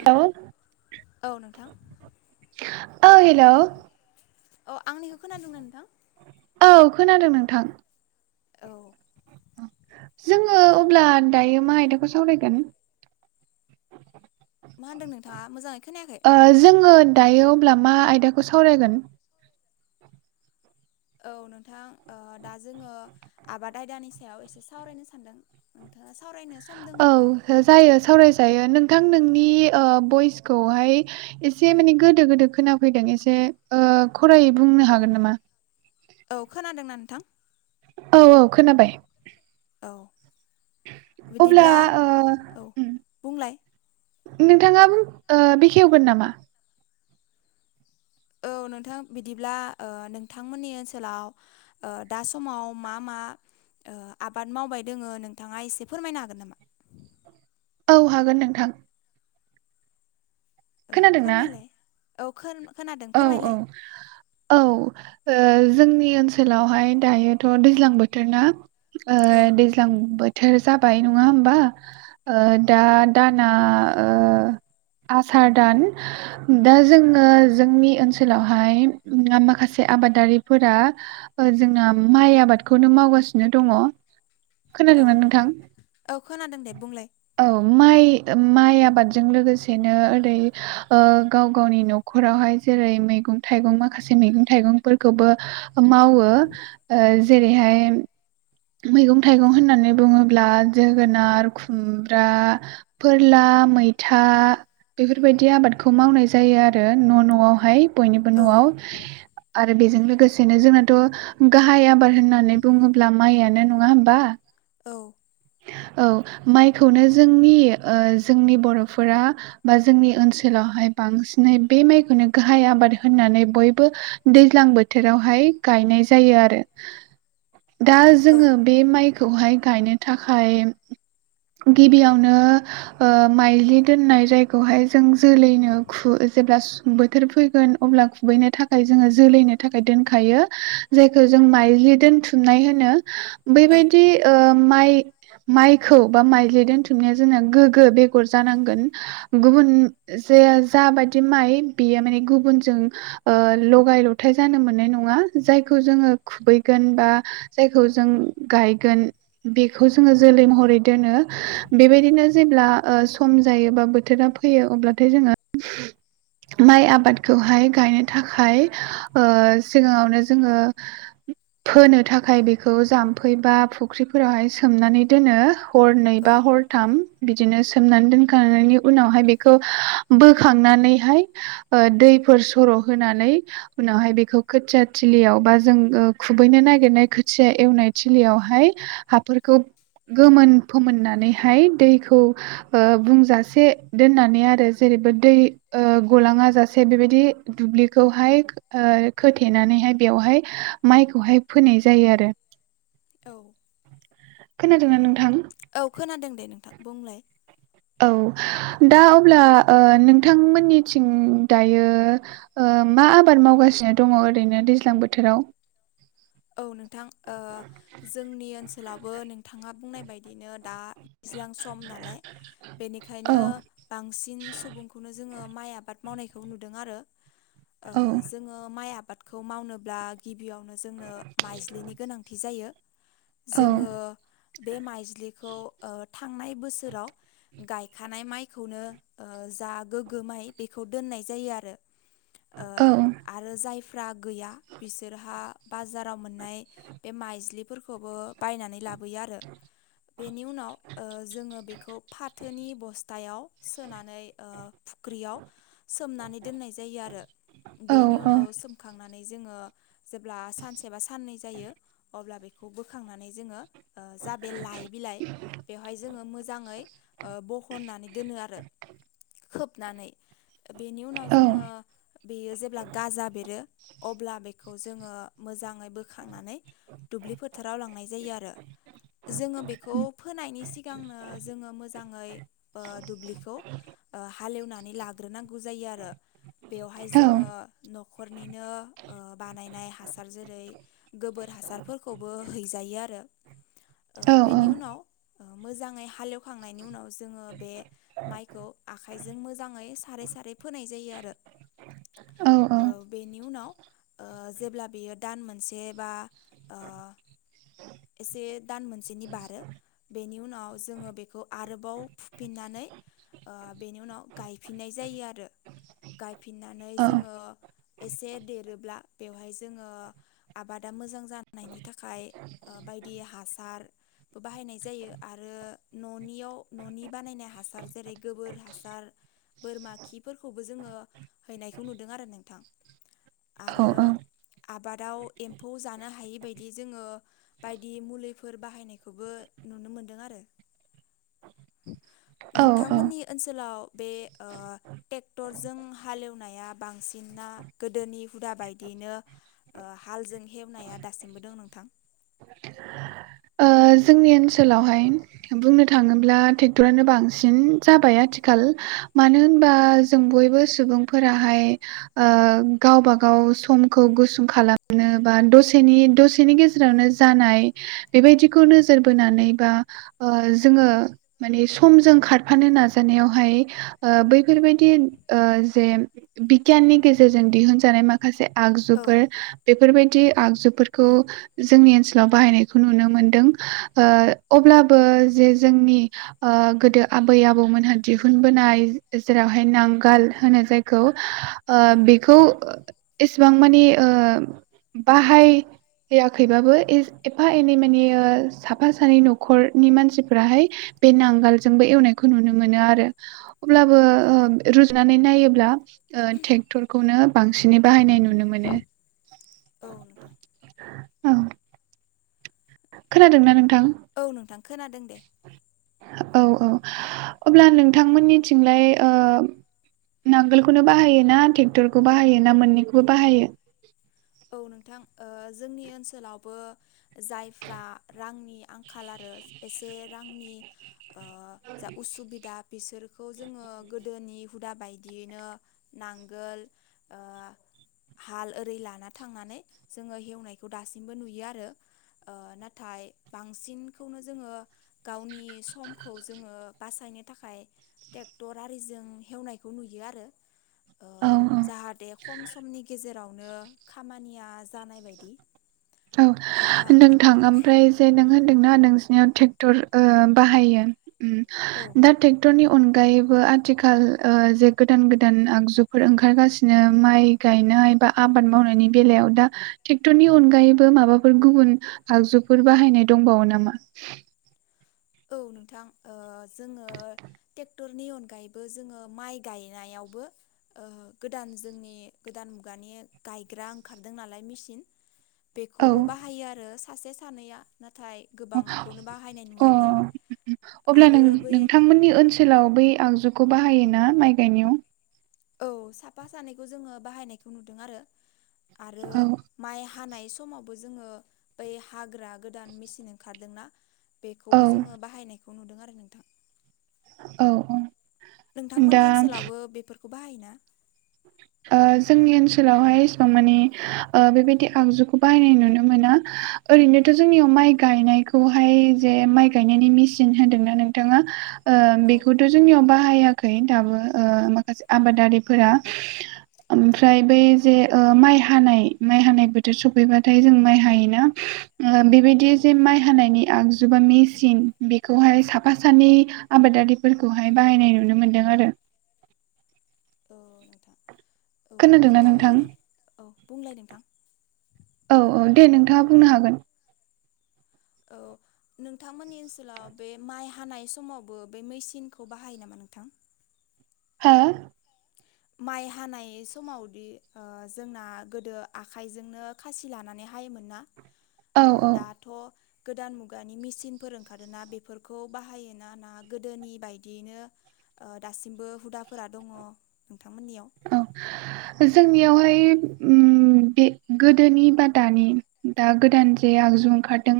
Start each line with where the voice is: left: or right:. right: Hello
left: औ नोंथां
right: ओइ हेलौ
left: अ आंनिखौ खोनादोंं नोंथां
right: औ खोनादों नोंथां
left: औ।
right: जोङो अब्ला दायो मा आयदाखौ सावरायगोन
left: मा होन्दों नोंथाङा मोजाङै खोनायाखै
right: ओ जोङो दायो अब्ला मा आयदाखौ सावरायगोन।
left: औ नोंथां ओ दा जोङो आबाद आयदानि सायाव एसे सावरायनो सानदों नोंथां।
right: औ हो जायो सावरायजायो नों बिथां नोंनि ओ बयसखौहाय एसे माने गोदो गोदो खोनाफैदों एसे ओ ओ खरायै बुंनो हागोन नामा?
left: औ खोनादोंना नोंथां
right: औ औ खोनाबाय
left: औ
right: अब्ला
left: बिदिब्ला
right: ओ
left: औ
right: उम
left: बुंलाय
right: नोंथाङा उम ओ बेखेवगोन नामा?
left: औ
right: [inaudible]
left: नोंथां बिदिब्ला ओ नोंथांमोननि ओनसोलाव दा समाव मा मा ओ आबाद मावबाय दोङो नोंथाङा एसे फोरमायनो हागोन नामा
right: औ हागोन नोंथां
left: औ
right: खोनादोंना
left: फोरमायलाय औ खोन
right: औ औ औ ओ जो जोंनि ओनसोलावहाय दायोथ दैज्लां बोथोर ना
left: औ
right: दैज्लां बोथोर बोथोर जाबाय नङा होमबा ओ दा दाना आसार दान दा जोङो जोंनि ओनसोलावहाय माखासे आबादारिफोरा जोंना माइ आबाद आबादखौनो मावगासिनो दङ
left: औ
right: खोनादोंमोन नोंथां
left: औ खोनादों दे बुंलाय
right: औ माइ माइ आबादजों लोगोसेनो ओरै ओ गाव गावनि नख नखरावहाय जेरै मैगं थाइगं माखासे मैगं थाइगंफोरखौबो मावो जेरैहाय मैगं थाइगं होननानै बुङोब्ला जोगोनार खुमब्रा फोरला ा मैथा बेफोरबायदि आबादखौ मावनाय जायो आरो आरो न नआवहाय बयनिबो
left: औ
right: न आव आरो बेजों लोगोसेनो जोंनाथ गाहाय आबाद होननानै बुङोब्ला माइयानो नङा होमबा
left: औ
right: औ माइखौनो जोंनि ओ जोंनि बर फोरा बा जोंनि ओनसोलाव दहाय बांसिन ै बे माइखौनो माइ आबाद होननानै बयबो दैज्लां बोथोरावहाय गायनाय जायो दा जोङो बे माइखौहाय गायनो थाखाय गिबियावनो माइलि दोननाय जायखौहाय जों जोलैनो खु जेब्ला बोथोर फैगोन अब्ला खुबैनो थाखाय जोङो जोलैनो थाखाय दोनखायो जायखौ ज- जों माइलि दोनथुमनाय होनो
left: औ
right: बैबायदि माइ माइखौ बा माइजलि दोनथुमनाया जोंना गोग्गो बेगर जानांगोन गुबुन जे जाबाय दि माइ बेयो माने गुबुनजों ओ लगाय लथाय जानो मोननाय नङा जायखौ जोङो खुबैगोन बा जायखौ जों गायगोन बेखौ जोङो जोलै महरै दोनो बेबायदिनो जेब्ला ओ सम जायो बा बोथोरा फैयो अब्लाथाय जोङो माइ आबादखौहाय गायनो थाखाय ओ सिगाङावनो जोङो फोनो थाखाय बेखौ जाम्फै बा फुख्रिफोरावहाय सोमनानै दोनो हर नै बा
left: औ
right: हर थाम बिदिनो सोमनानै दोनखांनायनि उनावहाय बेखौ बोखांनानै हाय ओ दै फोर सर होनानै उनावहाय बेखौ खोथिया थिलियाव बा जों- खुबैनो नागिरनाय खोथिया एवनाय थिलियावहाय हाफोरखौ गोमोन फोमोननानैहाय दैखौ ओ बुंजासे दोननानै आरो जेरै एबा दै ओ गलाङा जासे बेबायदि दुब्लिखौहाय खोथेनानैहाय बेवहाय माइखौहाय फोनाय जायो आरो
left: औ
right: खोनादोंना नोंथां
left: औ खोनादों दे नोंथां बुंलाय
right: औ दा अब्ला ओ नोंथांमोननिथिं दायो ओ मा आबाद मावगासिनो दङ ओरैनो दैज्लां बोथोराव?
left: औ नोंथां ओ जोंनि ओनसोलावबो नोंथाङा बुंनाय बायदिनो दा दैज्लां सम नालाय
right: औ
left: बेनिखायनो बांसिन सुबुंखौनो जोङो माइ आबाद मावनायखौ नुदों आरो। ओ
right: औ
left: जोङो माइ आ बादखौ मावनोब्ला गिबियावनो जोंनो माइज्लिनि गोनांथि जायो।
right: औ
left: जोङो बे माइज्लिखौ ओ थांनाय बोसोराव गायखानाय माइखौनो ओ जा गोग्गो माइ बेखौ दोननाय जायो आरो। ओ
right: औ
left: आरो जायफ्रा गैया बिसोरहा बाजार आव मोननाय बे माइजलिफोरखौबो बायनानै ला बोयो आरो। बेनि उनाव ओ जोङो बेखौ फाथोनि बस्थायाव सोनानै ओ फुख्रियाव सोमनानै दोननाय जायो आरो।
right: औ
left: बेनि उनाव सोमखांनानै नानै जोङो जेब्ला सानसे बा साननै जायो अब्ला बेखौ बोखांनानै जोङो जा बे लाइ बिलाइ बेवहाय जोङो मोजाङै ओ बहननानै दोनो आरो
right: [inaudible]
left: हनानै बेनि उनाव
right: औ
left: जोङो बेयो जेब्ला गाजा बेरो अब्ला बेखौ जोङो मोजाङै बोखांनानै दुब्लि फोथाराव लांनाय जायो आरो। जोङो बेखौ फोनायनि सिगांनो जोङो मोजाङै ओ दुब्लिखौ ओ हालेवनानै लाग्रोनांगौ जायो आरो। बेयावहाय
right: औ
left: जोङो न'खरनिनो ओ बानायनाय हासार जेरै गोबोर हासारफोरखौबो हैजायो आरो।
right: औ
left: बेनि उनाव ओ मोजाङै हालेवखांनायनि उनाव जोङो बे माइखौ आखाइजों मोजाङै सारै सारै फोनाय जायो आरो।
right: [unintelligible]
left: ओ बेनि उनाव ओ जेब्ला बेयो दान मोनसे बा ओ एसे दान मोनसेनि बारो बेनि उनाव जोङो बेखौ आरोबाव फुफिननानै ओ बेनि उनाव गायफिननाय जायो आरो। गायफिननानै जोङो एसे देरोब्ला बेवहाय जोङो आबादा मोजां जानायनि थाखाय बायदि हासार बाहायनाय जायो आरो न'नियाव न'नि बानायनाय हासार जेरै गोबोर हासार बोरमा खिफोरखौबो जोङो हैनायखौ नुदों आरो नोंथां आरो
right: औ
left: आबादाव एम्फौ जानो हायिबायायदि जोङो बायदि मुलिफोर बाहायनायखौबो नुनो मोनदों आरो।
right: औ औ
left: नोंथांमोननि ओनसोलाव बे ओ टेक्टरजों हालेवनाया बांसिनना गोदोनि हुदा बायदि बेनो ओ हालजों हेवनाया दासिमबो दं नोंथां
right: ओ जोंनि ओनसोलावहाय बुंनो थाङोब्ला टेक्टरानो बांसिन जाबाय आथिखाल मानो होनबा जों बयबो सुबुंफोराहाय ओ गावबा गाव समखौ गुसुं खालामनो बा दसेनि दसेनि गेजेरावनो जानाय बेबायदिखौ नोजोर बोनानै बा ओ जोङो माने समजों खारफानो नाजानाय वहाय बैफोरबायदि जे बिगियाननि गेजेरजों दिहुन जानाय माखासे आगजुफोर
left: औ
right: बेफोरबायदि आगजुफोरखौ जोंनि ओनसोलाव बाहायनाय नुनो मोनदों। ओ अब्लाबो जे जोंनि गोदो आबै आबौ मोनहा दिहुनबोनाय जेरावहाय नांगाल होनो जायखौ ओ
left: औ
right: बेखौ एसेबां मानि ओ बाहाय होआखैबाबो एफा एनै माने साफा सानै न'खरनि मानसिफोराहाय बे नांगोलजोंबो एवनायखौ नुनो मोनो आरो अब्लाबो
left: औ
right: ओ रुजनानै नायोबा ओ टेक्टरखौनो बांसिनै बाहायनाय नुनो मोनो।
left: औ नोंथां।
right: औ। खोनादों ना नों
left: औ नोंथां खोनादों दे।
right: औ औ अब्ला नोंथांमोननिथिंलाय ओ नांगोलखौनो बाहायो ना ट्रेक्टरखौ बाहायो ना मोननैखौबो बाहायो?
left: औ नोंथां ओ जोंनि ओनसोलावबो जायफ्रा रांनि आंखाल आरो एसे रांनि ओ जा उसुबिदा बिसोरखौ जोङो गोदोनि हुदा बायदियैनो नांगोल ओ हाल ओरै लाना थांनानै जोङो हेवनायखौ दासिमबो नुयो आरो ओ नाथाय बांसिनखौनो जोङो गावनि समखौ जोङो बासाय नो थाखाय टेक्टर आरिजों हेवनायखौ नुयो आरो ओ
right: औ
left: जाहाथे खम समनि गेजेरावनो खामानिया जानाय बायदि।
right: औ
left: ओ
right: नोंथां ओमफ्राय जे नों हो दों ना नोंसोरनियाव थेक्टर ओ बाहायो ओम
left: औ
right: दा थेक्टरनि अनगायैबो आथिखाल ओ जे गोदान गोदान आगजुफोर ओंखारगासिनो माइ गाय नाय बा आबाद मावनायनि बेलायाव दा टेक्टरनि अनगायै बो माबाफोर गुबुन आगजुफोर बाहायनाय दंबावो नामा?
left: औ नोंथां ओ जोङो टेक्टरनि अनगायैबो जोङो माइ गायनायावबो ओ गोदान जोंनि गोदान मुगानि गायग्रा ओंखारदों नालाय मेसिन।
right: औ
left: बेखौबो बाहायो आरो सासे सानैया नाथाय गोबांखौनो बाहायनाय नुवाखै।
right: अ अब्ला नों
left: आरो बै
right: नोंथांमोननि ओनसोलाव बै आगजु खौ बाहायो ना माइ गायनायाव?
left: औ साफा सानैखौ जोङो बाहायनायखौ नुदों आरो आरो
right: औ
left: माइ हानाय समावबो जोङो बै हाग्रा गोदान मेसिन ओंखारदों ना
right: औ
left: बेखौबो जोङो बाहायनायखौ नुदों आरो नोंथां।
right: औ औ।
left: नोंथांमोननि
right: दा
left: ओनसोलावबो बेफोरखौ बाहायो ना?
right: ओ जोंनि ओनसोलावहाय एसेबां मानि ओ बेबायदि आगजुखौ बाहायनाय नुनो मोना। ओरैनोथ' जोंनियाव माइ गायनायखौहाय जे माइ गायनायनि मेसिन होनदों ना नोंथाङा? ओं
left: औ
right: बेखौथ' जोंनियाव बाहायाखै दाबो ओ माखासे आबादारिफोरा ओमफ्राय बेै जे ओ माइ हानाय माइ हानाय बोथोर सफैबाथाय जों माइ हायो ना? ओ
left: औ
right: बेबायदि जे माइ हानायनि आग जु बा मेसिन बेखौहाय साफा सानै आबादारिफोरखौहाय बाहायनाय नुनो मोन्दों आरो
left: औ नोंथां औ
right: खोनादों ना नोंथां?
left: नोंथांमोननि औ बुंलाय नोंथां।
right: औ औ दे नोंथाङा बुंनो हागोन।
left: औ नोंथांमोननि ओनसोलाव बे माइ हानाय समावबो बे मेसिनखौ बाहायो नामा नोंथां?
right: हा?
left: माइ हानाय समावदि ओ जोंना गोदो आखाइजोंनो खासि लानानै हायोमोन ना
right: औ
left: ओ
right: औ
left: दाथ' गोदान मुगानि मेसिनफोर ओंखारदों ना बेफोरखौ बाहायो ना ना गोदोनि बायदियैनो ओ दासिमबो हुदाफोरा दङ'। नोंथांमोननियाव
right: औ जोंनियावहाय ओम बे गोदोनि बा दानि दा गोदान जे आगजु ओंखारदों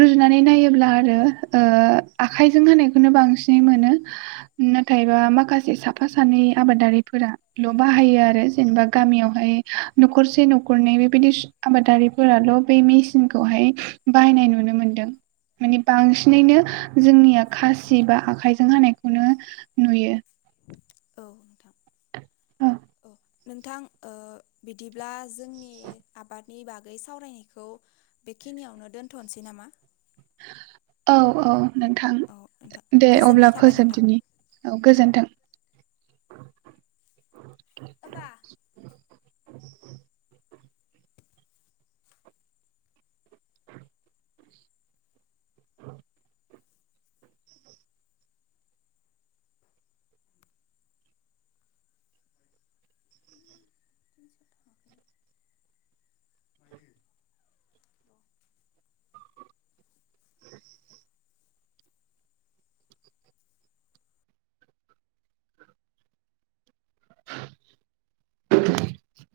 right: रुजुनानै नाय योब्ला आरो ओ आखाइजों होनायखौनो बांसिन मोनो नाथाय बा माखा साफा सानै आबादारिफोरा ल' बाहायो आरो जेनेबा गामियावहाय न'खरसे न'खरनै बेबायदि आबादारिफोराल' औ बे मेचनखौहाय बाहायनाय नुनो मोनदों। माने बांसिनैनो जोंनिया खासि बा आखाइजों हानायखौनो नुयो।
left: औ नोंथां।
right: औ।
left: नोंथां ओ बिदिब्ला जोंनि आबादनि बागै सावरायनायखौ बेखिनियावनो दोन्थ'नोसै नामा?
right: औ औ। नोंथां
left: औ नोंथां
right: दे
left: गोजोननाय
right: अब्ला
left: थाबाय नोंथां
right: फोजोबदिनि औ गोजोन्थों।
left: एबा
right: [inaudible]
left: [inaudible]
right: [inaudible]